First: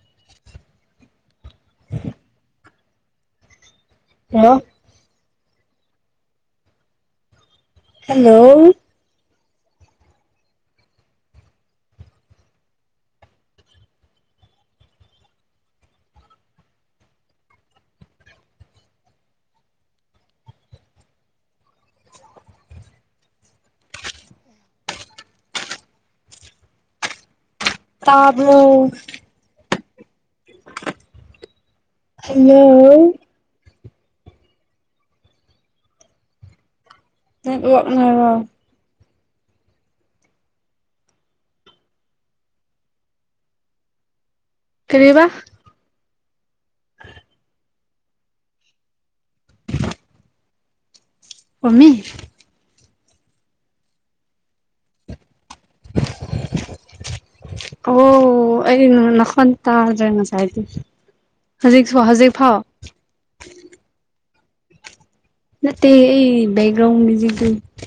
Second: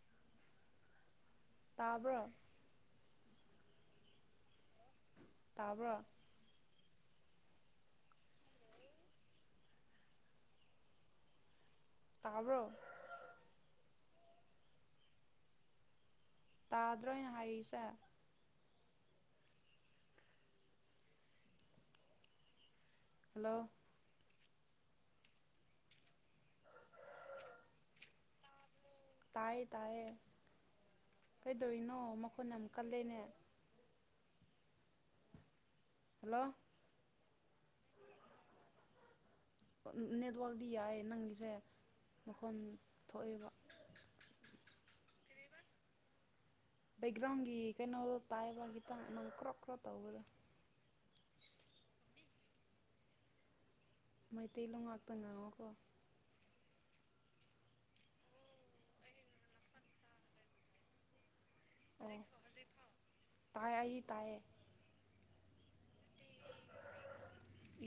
[inaudible] ꯇꯥꯕ꯭ꯔꯣ ꯍ ꯇꯥꯕ꯭ꯔꯣ ꯍꯂꯣ ꯇꯥꯔꯕꯣ ꯇꯥꯗ꯭ꯔꯣꯅ ꯍꯥꯏꯔꯤꯁꯦ ꯍꯂꯣ ꯇꯥꯕ ꯇꯥꯏꯌꯦ ꯇꯥꯏꯌꯦ ꯀꯩꯗꯧꯅꯣ ꯃꯈꯣꯟ ꯑꯃꯛ ꯍꯜꯂꯣ ꯀꯜꯂꯦꯅꯦ ꯍꯜꯂꯣ [inaudible] ꯅꯦꯠꯋꯥꯛꯇꯤ ꯌꯥꯏ ꯅꯪꯒꯤꯁꯦ ꯃꯈꯣꯟ ꯊꯣꯛꯑꯦꯕ ꯀꯦꯕ ꯕꯦꯛꯒ꯭ꯔꯥꯎꯟꯒꯤ ꯀꯩꯅꯣ ꯇꯥꯏꯕ ꯈꯤꯇꯪ ꯅꯪ ꯀ꯭ꯔꯣ ꯀ꯭ꯔꯣ ꯇꯧꯕꯗꯣ ꯀꯃꯤ ꯃꯩꯇꯩꯂꯣꯟꯣꯡ ꯉꯥꯛꯇ ꯉ ꯑꯣ ꯑꯩ ꯅꯈ ꯇ ꯍꯥꯏꯦꯅ ꯆꯥꯏꯗ ꯍꯧꯖꯤꯛꯁꯨ ꯑꯣ ꯍꯧꯖꯤꯛ ꯐꯥꯎ ꯇꯥꯏ ꯑꯩꯗꯤ ꯇꯥꯏꯌꯦ ꯅ ꯑꯩ ꯦꯛꯒ꯭ꯔꯥꯎꯟ ꯃꯤꯖꯤ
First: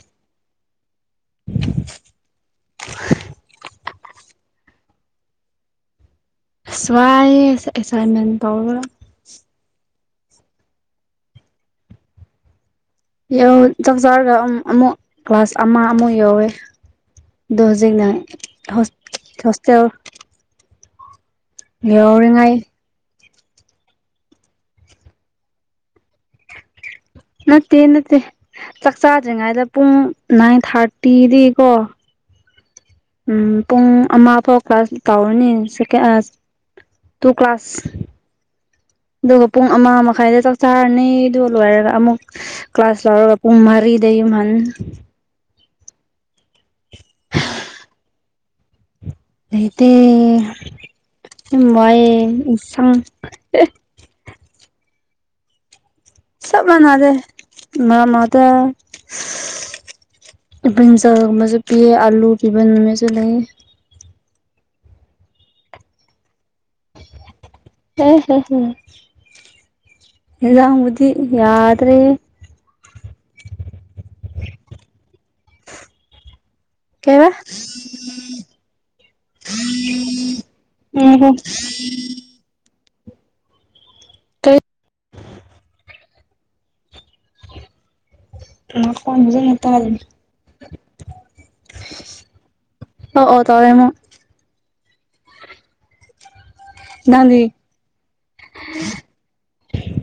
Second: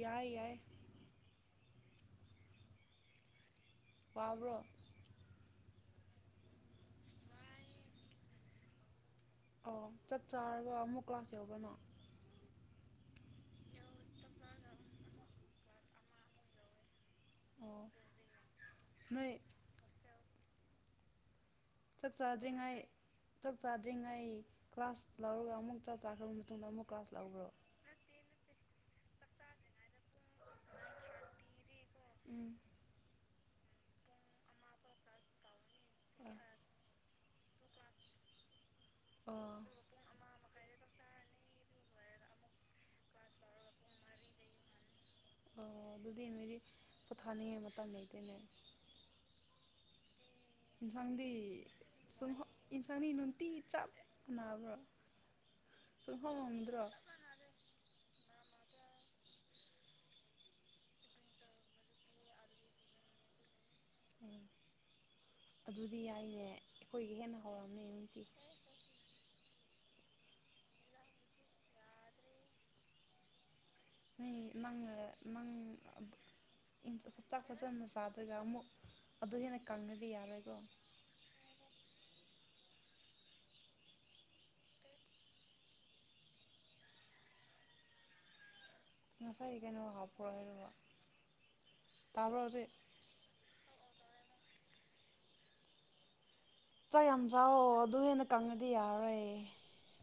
ꯌꯥꯏ ꯌꯥꯏ [inaudible] ꯄꯕ꯭ꯔꯣ ꯁꯋꯥꯏ ꯑꯦꯁꯥꯏꯟꯃꯦꯟ ꯇꯧ ꯆꯠ ꯆꯥꯒ ꯑꯃꯨꯛ ꯀ꯭ꯂꯥꯁ ꯌꯧꯕꯅꯣ ꯆꯥꯛ ꯆꯥꯔꯒ ꯑꯃꯨꯛ ꯀ꯭ꯂꯥꯁ ꯑꯃ ꯑꯃꯨꯛ ꯌꯧꯋꯦ ꯑꯣ ꯗꯣꯖꯤꯤꯡꯅ ꯅꯣꯏ ꯍꯣꯁꯇꯦꯜ ꯆꯞ ꯌꯧꯔꯤꯉꯩ ꯆꯥꯗ꯭ꯔꯤꯉꯥꯏ ꯆꯥꯛ ꯆꯥꯗ꯭ꯔꯤꯉꯩ ꯀ꯭ꯂꯥꯁ ꯂꯧꯔꯒ ꯑꯃꯨꯛ ꯆꯥꯛ ꯆꯥꯈ꯭ꯔꯕ ꯃꯇꯨꯡꯗ ꯑꯃꯨꯛ ꯀ꯭ꯂꯥꯁ ꯂꯧꯕ꯭ꯔꯣ ꯅꯠꯇꯦ ꯅꯠꯇꯦ ꯆꯥꯛꯆꯥꯥꯗ꯭ꯔꯤꯉꯩꯗ ꯄꯨꯡ ꯅꯥꯏꯟ ꯊꯥꯔꯇꯤꯗꯤ ꯀꯣ ꯎꯝ ꯎꯝ ꯄꯨꯡ ꯑꯃ ꯐꯥꯎ ꯀ꯭ꯂꯥꯁ ꯇꯧꯔꯅꯤ ꯁ ꯇꯨ ꯀ꯭ꯂꯥꯁ ꯑꯗꯨꯒ ꯑꯣ ꯄꯨꯡ ꯑꯃ ꯃꯈꯥꯏꯗ ꯆ ꯁꯥꯔꯅꯦꯗꯨ ꯂꯣꯏꯔꯒ ꯑꯃꯨꯛ ꯀ꯭ꯂꯥꯁ ꯂꯧꯔꯒ ꯄꯨꯡ ꯃꯔꯤꯗꯩꯟ ꯑꯣ ꯑꯗꯨꯗꯤ ꯅꯣꯏꯗꯤ ꯄꯣꯊꯥꯅꯤꯡꯉꯦ ꯃꯇꯝ ꯂꯩꯇꯣꯏꯅꯦ ꯑꯩꯗꯤ ꯌꯦꯟꯁꯥꯡꯗꯤ ꯁꯨꯡ ꯏꯟꯁꯥꯡ ꯌꯦꯟꯁꯥꯡꯗꯤ ꯅꯨꯡꯇꯤ ꯆꯞ ꯅꯥꯕ꯭ꯔꯥ ꯁꯕ ꯃꯅꯥꯗꯦ ꯃ ꯃꯥꯗ ꯄ ꯆ ꯃꯁ ꯄꯤꯌꯦ ꯑꯂꯨ ꯄꯤꯕ ꯃꯁꯨ ꯂꯩ ꯎꯝ ꯑꯗꯨꯗꯤ ꯌꯥꯏꯅꯦ ꯑꯩꯈꯣꯏꯒꯤ ꯍꯦꯟꯅ ꯍꯥꯎꯔꯝꯅꯤ ꯍ ꯅꯨꯡꯇꯤ ꯍ ꯍ ꯏꯗꯕꯨꯗꯤ ꯌꯥꯗ꯭ꯔꯦ ꯅ ꯅꯪꯅ ꯅꯪ ꯀꯩꯕ ꯆꯥꯛ ꯐꯖꯅ ꯆꯥꯗ꯭ꯔꯒ ꯑꯃꯨꯛ ꯑꯗꯨ ꯍꯦꯟꯅ ꯀꯪꯅꯗꯤ ꯌꯥꯔꯣꯏꯀꯣ ꯉꯥꯏꯈꯣ ꯀ ꯃꯥ ꯀꯗ ꯉꯁꯥꯏ ꯅꯠꯇ ꯀꯩꯅꯣ ꯍꯥꯞꯄ꯭ꯔꯣ ꯍꯥꯏꯔꯒ ꯇꯥꯕ꯭ꯔꯣ ꯍꯧꯖꯤꯛ ꯑꯣ ꯑꯣ ꯇꯔꯦꯃꯣ ꯆꯥꯛ ꯌꯥꯝ ꯅꯪꯗꯤ ꯆꯑꯣ ꯑꯗꯨ ꯍꯦꯟꯅ ꯀꯪꯉꯗꯤ ꯌꯥꯔꯣꯏ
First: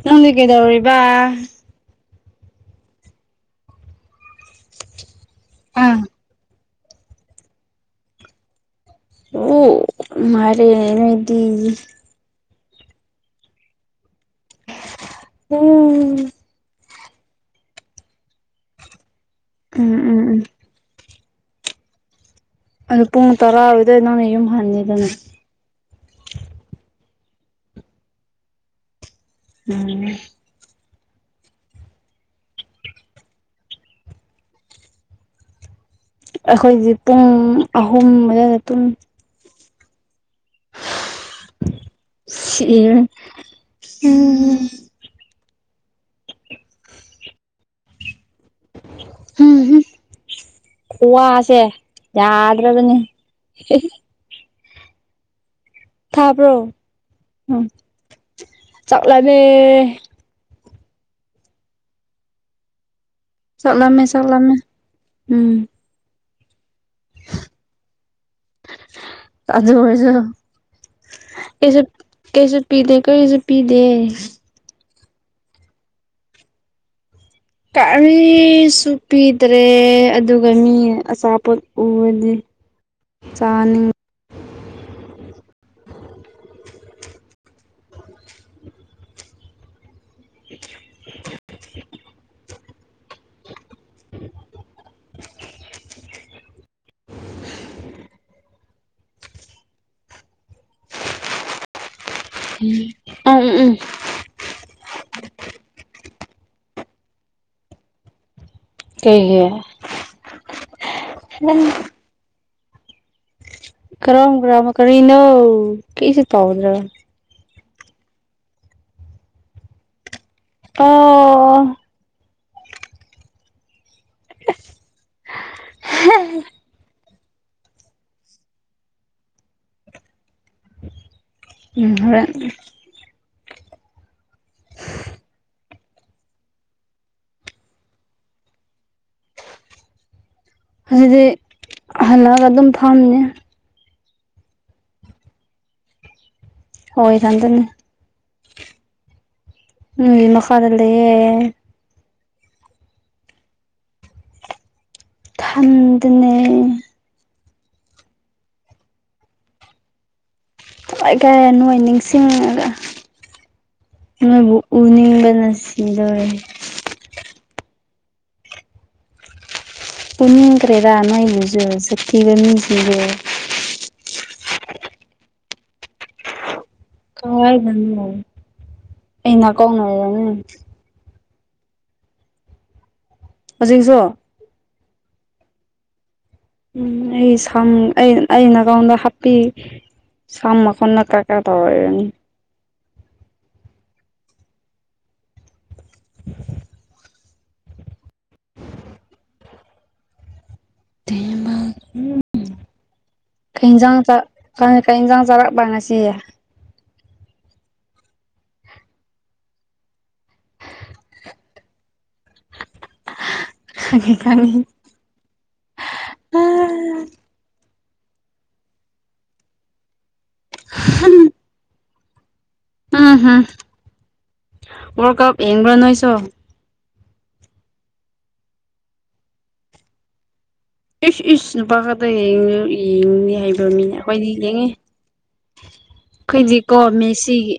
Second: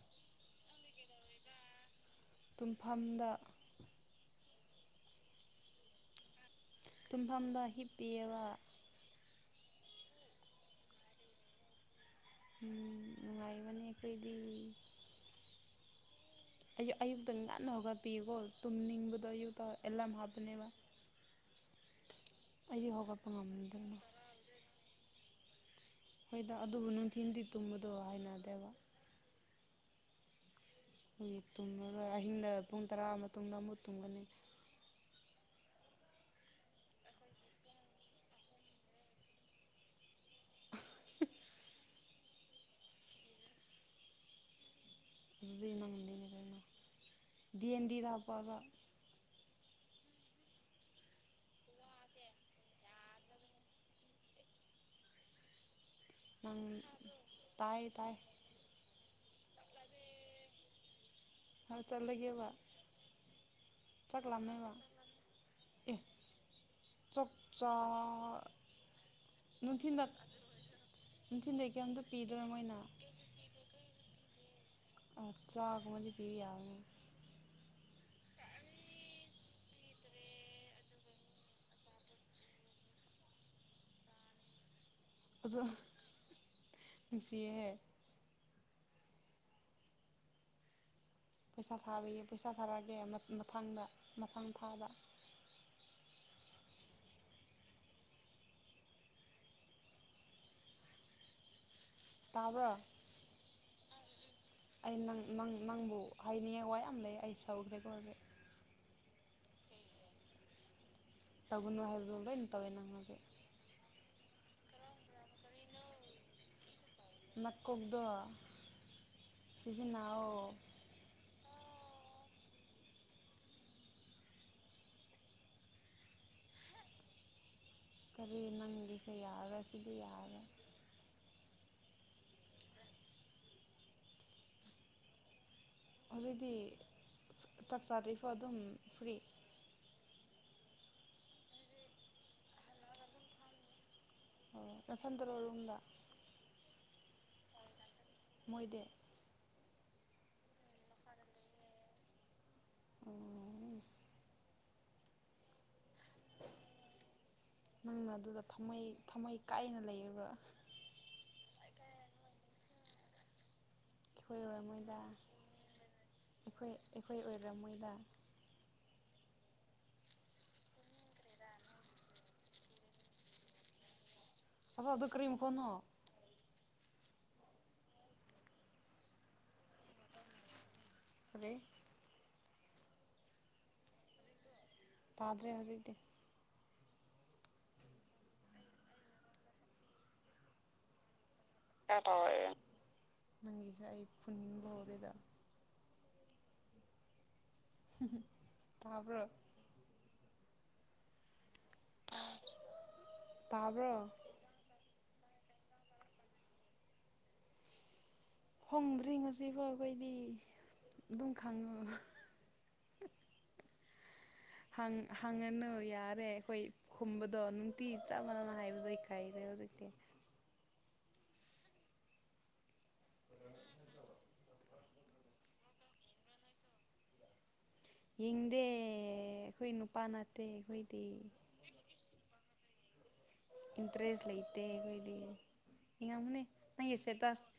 ꯅꯪꯗꯤ ꯀꯩꯗꯧꯔꯤꯕ ꯇꯨꯡꯐꯝꯗ ꯑꯥ ꯇꯨꯝꯐꯝꯗ ꯍꯤꯞꯄꯤꯕ ꯑꯣ ꯃꯥꯔꯦꯅꯗꯤ ꯎꯝ ꯅꯨꯡꯉꯥꯏꯕꯅꯦ ꯑꯩꯈꯣꯏꯗꯤ ꯎꯝ ꯑꯌꯨꯛ ꯑꯌꯨꯛꯇꯪ ꯉꯟꯅ ꯍꯧꯔꯒꯠ ꯄꯤꯌꯨꯀꯣ ꯇꯨꯝꯅꯤꯡꯕꯗꯣ ꯑꯌꯨꯛꯇ ꯎꯝ ꯑꯦꯂꯥꯔꯝ ꯎꯝ ꯎꯝ ꯍꯥꯞꯄꯅꯦꯕ ꯑꯩꯗꯤ ꯑꯗꯨ ꯄꯨꯡ ꯍꯧꯒꯠꯄ ꯇꯔꯥ ꯉꯝꯗꯕꯅꯦ ꯑꯣꯏꯗꯣꯏ ꯅꯪꯅ ꯌꯨꯝ ꯍꯟꯅꯤꯗꯅ ꯍꯣꯏꯗ ꯑꯗꯨꯕꯨ ꯅꯨꯡꯊꯤꯟ ꯇꯕꯗꯣ ꯍꯥꯏꯅꯗꯦꯕ [inaudible] ꯑꯩꯈꯣꯏ ꯇꯨꯝꯉꯔꯣꯏ ꯑꯍꯤꯡꯗ ꯄꯨꯡ ꯇꯔꯥ ꯃꯇꯨꯡꯗ ꯑꯃꯨꯛ ꯇꯨꯝꯒꯅꯤ ꯑꯩꯈꯣꯏꯗꯤ ꯄꯨꯡ ꯑꯍꯨꯝ ꯑꯗꯨꯗ ꯄꯨꯡ ꯁꯤ ꯎꯝ ꯑꯗꯨ ꯏ ꯃ ꯍꯗꯤꯗ ꯄ ꯎꯝꯝ ꯋꯥꯁꯦ ꯌꯥꯗ꯭ꯔꯕꯅꯤ ꯇꯥꯕ꯭ꯔꯣ ꯇꯥꯏ ꯇꯥꯏ ꯑꯗꯦ ꯍꯥꯎ ꯆꯠ ꯂꯩ ꯋꯥ ꯆꯠꯂꯃꯦ ꯆꯠꯂꯃꯦ ꯎꯝ ꯆꯧꯞꯆꯥ ꯀꯗꯨ ꯑꯣꯏꯁꯨ ꯅꯨꯡꯊꯤꯟꯗꯩ ꯀꯁ ꯀꯩꯝꯇ ꯄꯤꯗ꯭ꯔꯥ ꯀꯩꯁ ꯃꯣꯏꯅ ꯄꯤꯗ ꯀꯩꯁ ꯄꯤꯗ ꯑꯆꯥꯥꯒ ꯃ ꯄ ꯌꯥꯝ ꯀꯔꯤꯁꯨ ꯄꯗ꯭ꯔꯦ ꯑꯗꯨꯒ ꯃꯤ ꯑꯆꯥꯄꯣꯠ ꯎꯕꯗꯤ ꯆꯥꯅꯤꯡꯉꯤ ꯑꯗꯨꯗ ꯅꯨꯡꯁꯤꯍꯦꯛ ꯑꯣ [unintelligible] ꯄꯩꯁꯥ ꯁꯥꯕꯤꯌꯦ ꯄꯩꯁꯥ ꯁꯥꯔꯛꯑꯒꯦ ꯃꯊꯥꯡꯗ ꯃꯊꯥꯡ ꯊꯥꯕ ꯎꯝ ꯇꯥꯕ꯭ꯔꯣ ꯎꯝ ꯎꯝ ꯑꯩꯪ ꯅꯪꯕꯨ ꯍꯥꯏꯅꯤꯡꯉꯦ ꯋꯥ ꯌꯥꯝ ꯂꯩ ꯑꯩ ꯁꯧꯈ꯭ꯔꯦ ꯈꯣꯈꯦ ꯑꯩꯒꯌꯦ ꯐꯒꯨ ꯋꯥꯍꯔꯗꯗꯅ ꯇꯧꯦꯅꯪꯉꯔ ꯀꯔꯝ ꯀꯔꯝ ꯀꯔꯤꯅꯧ ꯀꯩꯁꯦ ꯇꯧꯎꯗ꯭ꯔꯥꯒ ꯀꯒꯗꯣ ꯁꯤꯁꯤ ꯅꯅꯥꯎ ꯑꯣ [inaudible] ꯀꯔꯤ ꯅꯪꯂꯤꯁꯦ ꯌꯥꯔꯦ ꯁꯤꯗꯤ ꯌꯥꯔꯦ ꯍꯔ ꯍꯧꯖꯤꯛꯇꯤ ꯆꯥꯛ ꯆꯥꯔꯐ ꯑꯗꯨꯝ ꯐ꯭ꯔꯤ ꯍꯧꯖꯤꯗꯤ ꯍꯜꯂꯒ ꯑꯗꯨꯝ ꯐꯥꯝꯅꯦ ꯑꯣ ꯅꯁꯟꯗꯔꯣꯔꯨꯝꯗ ꯑꯣꯏ ꯀꯗꯅꯤ [unintelligible] ꯃꯣꯏꯗꯤ ꯃꯤ ꯃꯈꯀꯥꯗ ꯂꯩꯌꯦ ꯑꯣ ꯊꯟꯗꯅꯅꯦ ꯅꯪꯅ ꯑꯗꯨꯗ ꯊꯝꯃꯩ ꯊꯝꯃꯩ ꯀꯥꯏꯅ ꯂꯩꯔꯕ ꯊꯋꯥꯏꯈ ꯅꯣꯏ ꯅꯤꯡꯁꯤꯡꯉꯒ ꯃ ꯑꯩꯈꯣꯏ ꯑꯣꯏꯔꯝꯃꯣꯏꯗ ꯎꯅꯤꯕ ꯅꯁꯤꯗꯣꯔꯦꯍꯦ ꯌ ꯃꯣꯏꯗ ꯄꯨꯟꯅꯈ꯭ꯔꯦꯗ ꯑꯅ ꯌꯨꯖ ꯁꯛꯇꯤꯒꯅꯤꯁꯤꯒ ꯑꯁ ꯑꯗꯨ ꯀꯔꯤꯝ ꯀꯣꯟꯣ ꯀꯗꯅꯤ ꯑꯩꯅ ꯀꯅ ꯑꯣꯏꯗꯅꯤ ꯔ ꯍꯧꯖꯤꯛꯁꯨ ꯇꯥꯗꯔꯦ ꯍꯧꯔ ꯎꯝ ꯑꯩ ꯁꯝ ꯑꯩꯅꯀꯥꯎꯗ ꯍꯥꯞꯄꯤ ꯁꯝ ꯃꯈꯣꯟꯅ ꯀꯛ ꯍ ꯇꯧꯥꯏ ꯅꯪꯒꯤꯁꯦ ꯑꯩ ꯄꯨꯅꯤꯡꯕ ꯍꯧꯔꯦꯗ ꯇꯥꯕꯔꯣ ꯇꯥꯕ꯭ꯔꯣ [unintelligible] ꯆꯔꯥꯛ ꯉꯥꯁꯌꯦ ꯍꯣꯡꯗ꯭ꯔꯤ ꯉꯁꯤꯐꯥꯎ ꯑꯩꯈꯣꯏꯗꯤ ꯨꯗꯨꯝ ꯈꯪꯉ ꯀ ꯈꯥꯡꯉꯅꯨ ꯌꯥꯔꯦ ꯑꯩꯈꯣꯏ ꯈꯨꯝꯕꯗꯣ ꯅꯨꯡꯇꯤ ꯆꯞ ꯃꯥꯟꯅꯅ ꯍꯥꯏꯕꯗꯣ ꯑꯩ ꯀꯥꯏꯔꯦ ꯍꯧꯖꯤꯛꯇꯤ [inaudible] ꯎꯝ ꯋꯥꯔ ꯀꯞ ꯑꯦꯡꯒ꯭ꯔꯅꯣꯏꯁ ꯌꯦꯡꯗꯦ ꯑꯩꯈꯣꯏ ꯅꯨꯄꯥꯅ ꯏ ꯏꯁ ꯄ ꯀꯗ ꯌꯦꯡꯅꯤ ꯍꯩꯕ꯭ꯔ ꯃꯤꯅꯦ ꯏꯟꯇꯔꯦꯁ ꯑꯩꯈꯣꯏꯗꯤ ꯂꯩꯇꯦ ꯌꯦꯡꯉꯤ ꯑꯩꯈꯣꯏꯗꯤ ꯌꯦꯡꯉꯝꯒꯅꯤ ꯑꯩꯈꯣꯏꯗꯤꯀꯣ ꯅꯪꯒꯤ ꯏꯁꯇꯦꯇꯁ ꯃꯦꯁꯤꯒꯤ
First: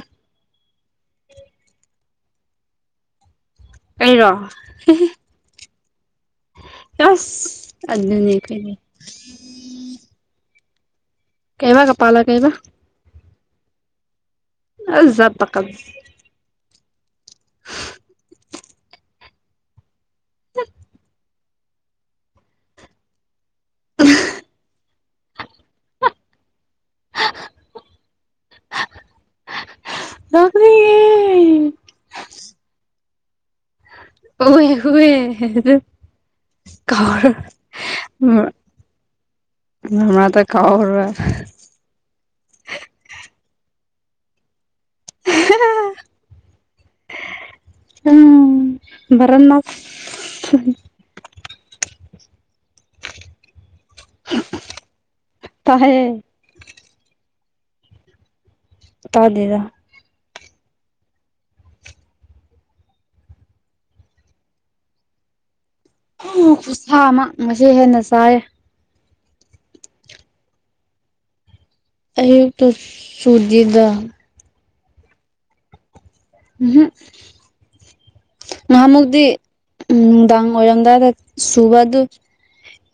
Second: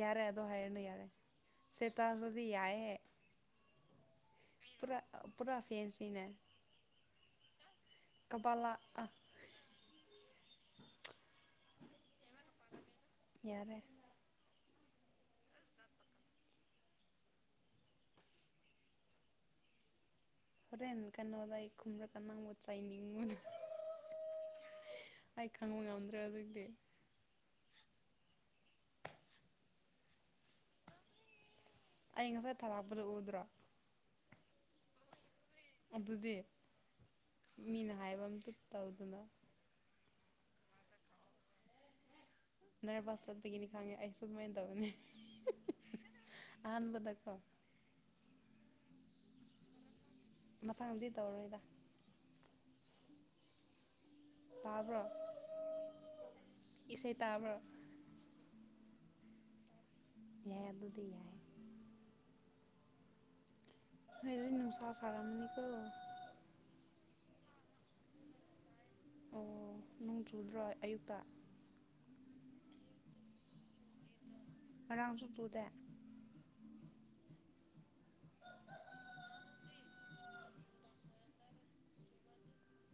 ꯌꯥꯔꯦ ꯑꯗꯣ ꯍꯥꯏꯔꯅꯨ ꯌꯥꯔꯦ ꯁꯦꯇꯥꯁꯨꯗꯤ ꯌꯥꯏꯑꯦ ꯑꯩꯔꯣ ꯄꯨꯔꯥ ꯄꯨꯔꯥ ꯐꯦꯟꯁꯤꯅꯦ ꯑꯁ ꯑꯗꯨꯅꯤ ꯀ ꯀꯄꯥꯜꯂꯥ ꯑ ꯀꯩꯕ ꯀꯄꯥꯂ ꯀꯩꯕ ꯌꯥꯔꯦ ꯑꯖ ꯄꯀ ꯍꯣꯔꯦꯟ ꯀꯩꯅꯣ ꯑꯣꯗꯥꯏ ꯈꯨꯝꯔ ꯀ ꯅꯕ ꯆꯥꯏꯅꯤꯡꯉ ꯑ ꯑꯩ ꯈꯪꯕ ꯉꯝꯗ꯭ꯔ ꯑꯗꯨꯗꯤ ꯂꯔꯤ ꯑꯩ ꯉꯁꯥꯏ ꯊꯥꯔꯛꯄꯗꯣ [inaudible] ꯎꯋ ꯑꯗꯨꯗꯤ ꯃꯤꯅ ꯍꯥꯏꯕ ꯑꯝꯇ ꯇꯧꯗꯅ ꯍꯋ [inaudible] ꯀꯥꯎꯔ ꯅꯔ ꯄꯁꯇꯞꯒꯤꯅꯤ ꯈꯪꯉꯦ ꯑꯩ ꯁꯨ ꯀꯃꯥꯏꯅ ꯇꯧꯒꯅꯤ ꯑꯍꯥꯟꯕꯥꯟꯕꯗꯀꯣ ꯔꯅꯥꯅꯥꯁ ꯃꯊꯪꯗꯤ ꯇꯧꯔꯣꯏꯗ ꯇꯥꯕ꯭ꯔꯣ [inaudible] ꯏꯁꯩ ꯇꯥꯕ꯭ꯔꯣ ꯇꯥꯗꯗ ꯌꯥꯏꯌꯦꯕꯨꯗꯤ ꯌꯥꯏ ꯍꯥꯏꯅ ꯁꯥ ꯁꯔꯥ ꯃꯅꯤ ꯀꯧꯕ ꯈꯨꯠꯁꯥꯃꯛ ꯉ ꯍꯦꯟꯅ ꯆꯥꯏꯌꯦ ꯑꯣ ꯅꯣꯡ ꯆꯨꯗ꯭ꯔꯣꯏ ꯑꯌꯨꯛꯇ ꯑꯌꯨꯛꯇ ꯁꯨꯖꯤꯗ ꯑꯥꯡꯁꯨ ꯇꯨꯗ ꯎꯝꯍ ꯅꯍꯥ ꯃꯨꯗꯤ ꯎꯝꯗꯥꯡ ꯑꯣꯏꯔꯝꯗꯥꯗ ꯁꯨꯕ ꯑꯗꯨ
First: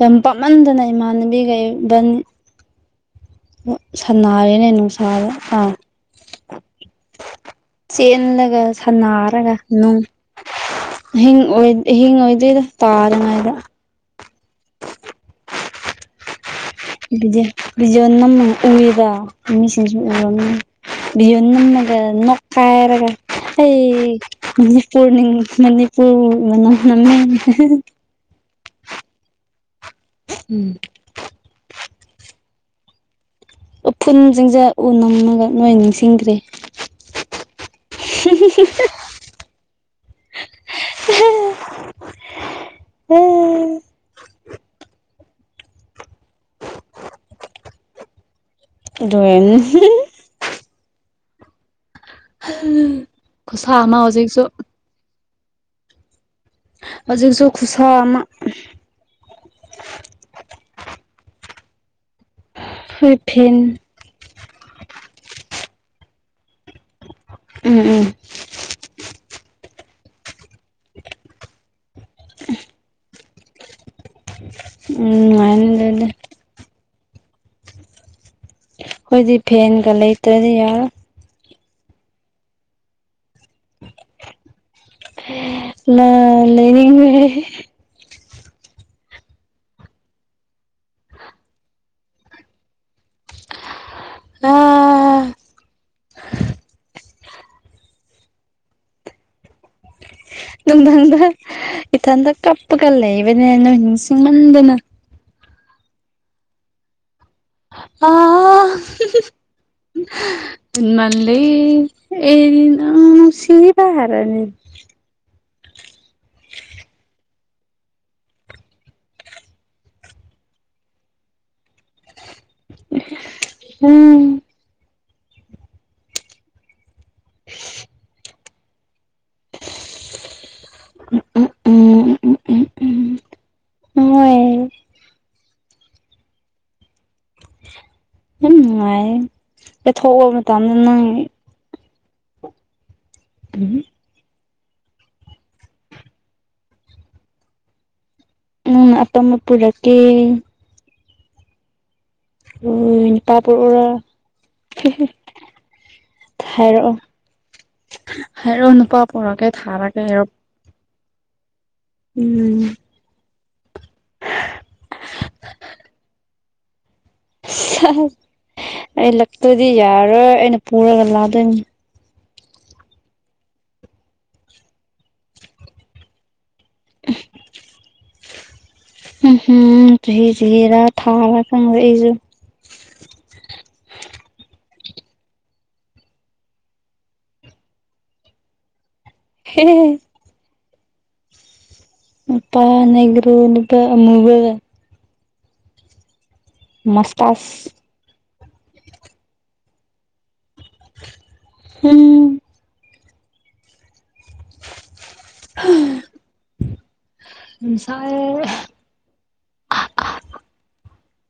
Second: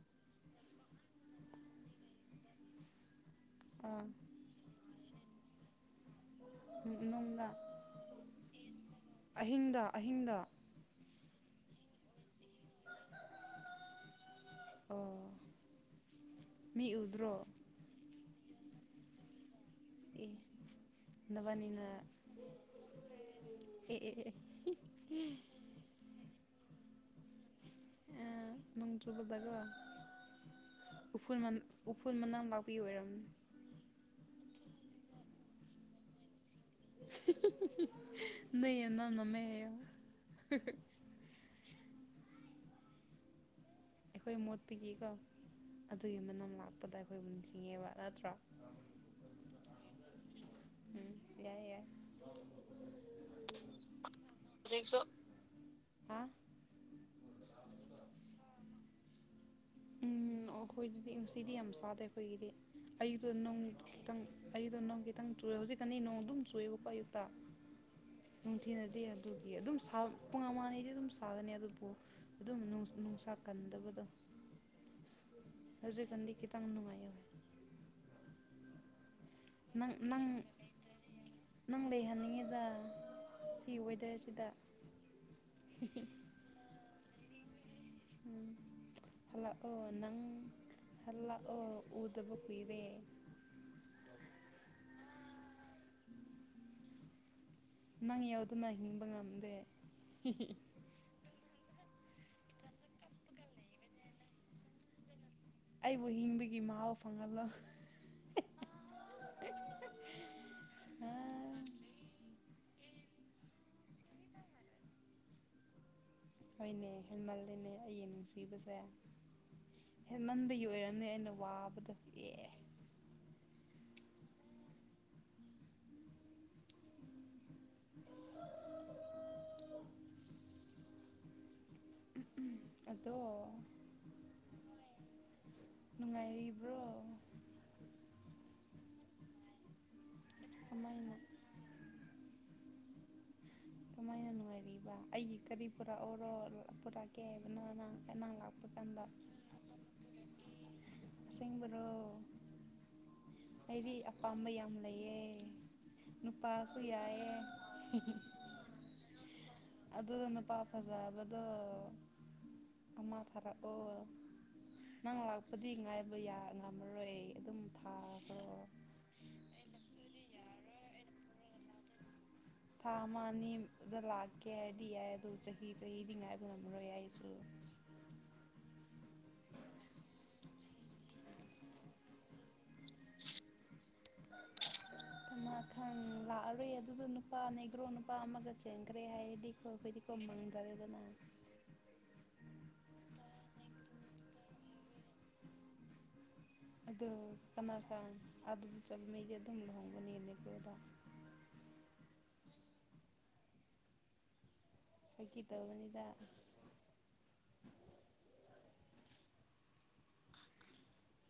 ꯌꯥꯝ ꯄꯥꯝꯃꯟꯗꯅ ꯏꯃꯥꯟꯅꯕꯤꯒꯩꯟ ꯑꯥ ꯁꯅꯥꯔꯦꯅꯦ ꯅꯨꯡꯁꯥꯔ ꯑꯥ ꯎꯪ ꯆꯦꯜꯂꯒ ꯁꯅꯥꯔꯒ ꯑꯍꯤꯡꯗ ꯅꯨꯡ ꯑꯍꯤꯡꯗ ꯑꯍꯤꯡ ꯑꯍꯤꯡ ꯑꯣꯏꯗꯣꯏꯗ ꯇꯥꯔꯤꯉꯥꯏꯗ ꯑꯣ ꯃꯤ ꯎꯗ꯭ꯔꯣ ꯕꯤ ꯕꯤꯖꯣ ꯅꯝ ꯎꯏꯔ ꯃꯤꯁꯤꯡꯁꯤ ꯑꯦ ꯎꯔꯣ ꯕꯤꯒ ꯅꯕꯥꯅꯤꯅ ꯅꯣꯀꯥꯏꯔꯒ ꯑꯦ ꯑꯩ ꯑꯦ ꯑꯦ ꯃꯅꯤꯄꯨꯔ ꯅꯤꯡ ꯃꯅꯤꯄꯨꯔ ꯃꯅꯤꯡꯍꯃꯦ꯫ ꯅꯣꯡꯖꯨꯕꯗꯀꫭ ꯎꯐꯨꯜ ꯃꯟ ꯎꯐꯨꯜ ꯃꯅꯝ ꯂꯥꯛꯄꯒꯤ ꯑꯣꯏꯔꯝ꯫ ꯎꯐꯨꯜꯁꯤꯡꯁꯦ ꯎ ꯅꯝꯅꯒ ꯅꯣꯏ ꯅꯤꯡꯁꯤꯡꯈ꯭ꯔꯦ꯫ ꯫ ꯅꯩ ꯌꫭꯅꯅꯝꯃ‌ꯦ ꯑꯌꫭ꯫ ꯎꯝ꯫ ꯑꯈꯣꯏ ꯃꯣꯠꯄꯒꯤꯀꯣ ꯑꯗꯨꯒꯤ ꯃꯅꯝ ꯂꯥꯛꯄꯗ ꯑꯈꯣꯏꯕꯨ ꯅꯤꯡꯁꯤꯡꯉꯦꯕ ꯅꯠꯇ꯭ꯔꯣ꯫ ꯑꯗꯨ ꯑꫭꯏꯔꯝꯅꯤ꯫ ꯎꯝ ꯌꯥꯏ ꯌꯥꯏ ꯈꯨꯁꯥ ꯑꯃ ꯍꯧꯖꯤꯛꯁꯨ꯫ ꯍꯥ ꯍꯧꯖꯤꯛꯁꯨ ꯈꯨꯁꯥ ꯑꯃ꯫ ꯎꯝ ꯑꯈꯣꯏꯗꯤ ꯉꯥꯁꯤꯗꯤ ꯌꯥꯝ ꯆꯥꯗꯦ ꯑꯈꯣꯏꯒꯤꯗꯤ ꯍꯣꯏ ꯑꯌꯨꯛꯇꯨ ꯐꯦꯟ ꯅꯨꯡ ꯈꯤꯇꯪ꯫ ꯑꯌꯨꯛꯇ ꯅꯣꯡ ꯈꯤꯇꯪ ꯆꯨꯔꯑꯦ ꯍꯧꯖꯤꯛꯀꯅꯤ ꯅꯣꯡ ꯑꯗꯨꯝ ꯆꯨꯑꯦꯕꯀꯣ ꯑꯌꯨꯛꯇ ꯎꯝ ꯎꯝ ꯎꯝ ꯅꯨꯡꯊꯤꯅꯗꯤ꯫ ꯑꯗꯨꯗꯤ ꯑꯗꯨꯝ ꯄꯨꯡ ꯑꯃꯅꯤꯗꯤ ꯑꯗꯨꯝ ꯁꯥꯒꯅꯤ ꯑꯗꯨꯕꯨ ꯑꯗꯨꯝ ꯅꯨꯡꯁꯥ ꯀꯟꯗꯕꯗꯣ꯫ ꯎꯝ ꯅꯨꯡꯉꯥꯏꯅꯤꯗꯨꯗꯤ꯫ ꯍꯧꯖꯤꯛꯀꯥꯟꯗꯤ ꯈꯤꯇꯪ ꯅꯨꯡꯉꯥꯏꯌꯦ ꯑꯈꯣꯏꯗꯤ ꯐꯦꯟꯒ ꯅꯪ ꯅꯪ ꯂꯩꯇ꯭ꯔꯗꯤ ꯌꯥꯔꯣꯏ꯫ ꯅꯪ ꯂꯩꯍꯟꯅꯤꯡꯉꯤꯗ ꯁꯤ ꯋꯦꯗꯔꯁꯤꯗ꯫ ꯅꯂꯩꯅꯤꯡꯉ‌ꯦ꯫ ꯎꯝ ꯍꯜꯂꯛꯑꯣ ꯅꯪ ꯍꯜꯂꯛꯑꯣ ꯎꯗꯕ ꯀꯨꯏꯔꯦ꯫ ꯑꯥ꯫ ꯅꯪ ꯌꯥꯎꯗꯅ ꯍꯤꯡꯕ ꯉꯝꯗꯦ꯫ ꯅꯨꯡꯗꯥꯡꯗ ꯏꯊꯟꯇ ꯀꯞꯄꯒ ꯂꯩꯕꯅꯦ ꯅꫭꯏ ꯅꯤꯡꯁꯤꯡꯃꯟꯗꯅ꯫ ꯑꯩꯕꯨ ꯍꯤꯡꯕꯒꯤ ꯃꯍꯥꯎ ꯐꯪꯍꯜꯂꯣ꯫ ꯑꯥ꯫ ꯍ‌ꯦꯟꯃꯜꯂꯤ ꯑꯩꯗꯤ ꯅꯪ ꯅꯨꯡꯁꯤꯕ ꯍꯥꯔꯅꯤ꯫ ꯍꫭꯏꯅ‌ꯦ ꯍ‌ꯦꯟꯃꯦꯠꯂ‌ꯦꯅꯦ ꯑꯩꯒꯤ ꯅꯨꯡꯁꯤꯕꯁꯦ꯫ ꯍꯦꯟꯃꯟꯕꯒꯤ ꯑꯣꯏꯔꯝꯅꯤ ꯑꯩꯅ ꯋꯥꯕꯗꫭ꯫ ꯎꯝ꯫ ꯎꯝ ꯎꯝ ꯑꯗꯣ ꯎꯝ ꯎꯝ ꯍꯣꯏ꯫ ꯅꯨꯡꯉꯥꯏꯔꯤꯕ꯭ꯔꯣ꯫ ꯅꯨꯡꯉꯥꯏꯌ‌ꯦ ꯀꯩꯊꯣꯛꯑꫭ ꯃꯇꯝꯗ ꯅꯪ꯫ ꯀꯃꯥꯏꯅ ꯫ ꯀꯃꯥꯏꯅ ꯑꯩꯒꯤ ꯀꯔꯤ ꯄꯨꯔꯛ ꯑꯣꯔꯣ ꯄꯨꯔꯛ ꯀꯦ ꯍꯥꯏꯕꯅꫭꯅ꯫ ꯎꯝ ꯑꯄꯥꯝꯕ ꯄꯨꯔꯛꯀꯦ꯫ ꯑꯁꯤꯡꯕꯔꯣ꯫ ꯑꯣꯏ ꯅꯨꯄꯥ ꯄꫭꯔꯛ ꯑꯣꯔꯥ꯫ ꯑꯄꯥꯝꯕ ꯌꯥꯝ ꯂꯩꯌꯦ ꯅꯨꯄꯥꯁꯨ ꯍꯥꯏꯔꯛꯑꫭ ꯌꯥꯏꯌꯦ ꯍꯥꯏꯔꯛꯑꫭ ꯅꯨꯄꯥ ꯄꯨꯔꯛꯀ‌ꯦ ꯊꯥꯔꯛꯀ‌ꯦ ꯍꯥꯏꯔ‌‌ꯣ꯫ ꯑꯗꯨꯗ ꯅꯨꯄꯥ ꯐꯖꯕꯗꯣ꯫ ꯑꯃ ꯊꯥꯔꯛꯑꯣ ꯅꯪ ꯂꯥꯛꯄꯗꯤ ꯉꯥꯏꯕ ꯌꯥ꯫ ꯉꯝꯃꯔꯣꯏ ꯑꯗꯨꯝ ꯊꯥꯈ꯭ꯔꯣ ꯑꯩ ꯂꯛꯇꯗꯤ ꯌꯥꯔꯣꯏ ꯑꯩꯅ ꯄꯨꯔꯒ ꯂꯥꯗꯣꯝ꯫ ꯊꯥ ꯑꯃ ꯑꯅꯤꯗ ꯂꯥꯛꯀ‌ꯦ ꯍꯥꯏꯔꯗꯤꯌꯥꯏ ꯑꯗꫭ ꯆꯍꯤ ꯆꯍꯤꯗꯤ ꯉꯥꯏꯕ꯫ ꯉꯝꯃꯔꯣꯏ ꯫ ꯑꯩꯁꯨ ꯎꯝꯍꯨꯝ ꯆꯍꯤ ꯆꯍꯤꯔ ꯊꯥꯔ ꯈꯪꯗ‌ꯦ ꯑꯩꯁꯨ꯫ ꯫ ꯊꯨꯃꯈꯪ ꯂꯥꯛꯑꯔꯣꯏ ꯑꯗꯨꯗ ꯅꯨꯄꯥ ꯅ‌ꯦꯒ꯭ꯔꯣ ꯅꯨꯄꯥ ꯑꯃꯒ ꯆꯦꯟ꯫ ꯀ꯭ꯔꯦ ꯍꯦ ꯍꯥꯏꯔꯗꯤꯀꯣ ꯈꫭꯏꯗꯤꯀꫭ ꯃꯥꯡꯖꯔꯦꯗꯅ꯫ ꯅꯨꯄꯥ ꯅ‌ꯦꯒ꯭ꯔꫭ ꯅꯨꯄꯥ ꯑꯃꯨꯕꯒ꯫ ꯑꯗꯨꯗ ꯃꯁꯇꯥꯁ ꯀꯅꯥ ꯀꯥꯡ ꯑꯗꯨꯗ ꯆꯠ ꯃꯤꯒꯤꯠ ꯑꯗꯨꯝ ꯂꯍꯣꯡꯒꯅꯤ ꯂꯩꯀꯗ꯫ ꯎꯝ꯫ ꯐꯥꯒꯤ ꯍꯥ ꯇꯧꯕꯅꯤꯗ ꯁꯥꯏꯌ‌ꯦ꯫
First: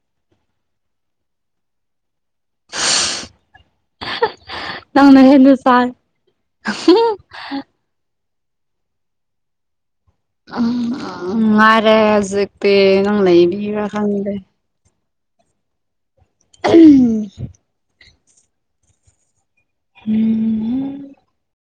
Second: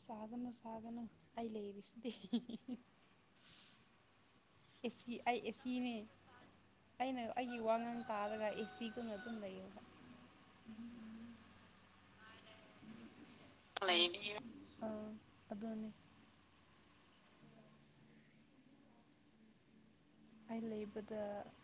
ꯁꯥꯒꯅꯨ ꯁꯥꯒꯅꯨ ꯑꯩ ꯂꯩꯔꯤꯁꯤꯗꯤ꯫ ꯑꯦ ꯅꯪꯅ ꯑꯩ ꯍꯦꯟꯅ ꯁꯥꯏ ꯑꯦꯁꯤꯅꯤ ꯑꯩꯅ ꯑꯩꯒꯤ ꯋꯥ ꯉꯥꯡ ꯇꯥꯔꯒ ꯑꯦꯁꯤ ꯀꯅ ꯑꯗꯨ ꯂꯩꯏ ꯑ ꯉꯥꯏꯔꯦ ꯍꯧꯖꯤꯛꯇꯤ ꯅꯪ ꯂꯩꯕꯤꯔꯥ ꯈꯪꯗꯦ ꯑꯗꯨꯗꯅꯤ ꯎꯝ ꯑꯩ ꯎꯝ ꯂꯩꯕꯗ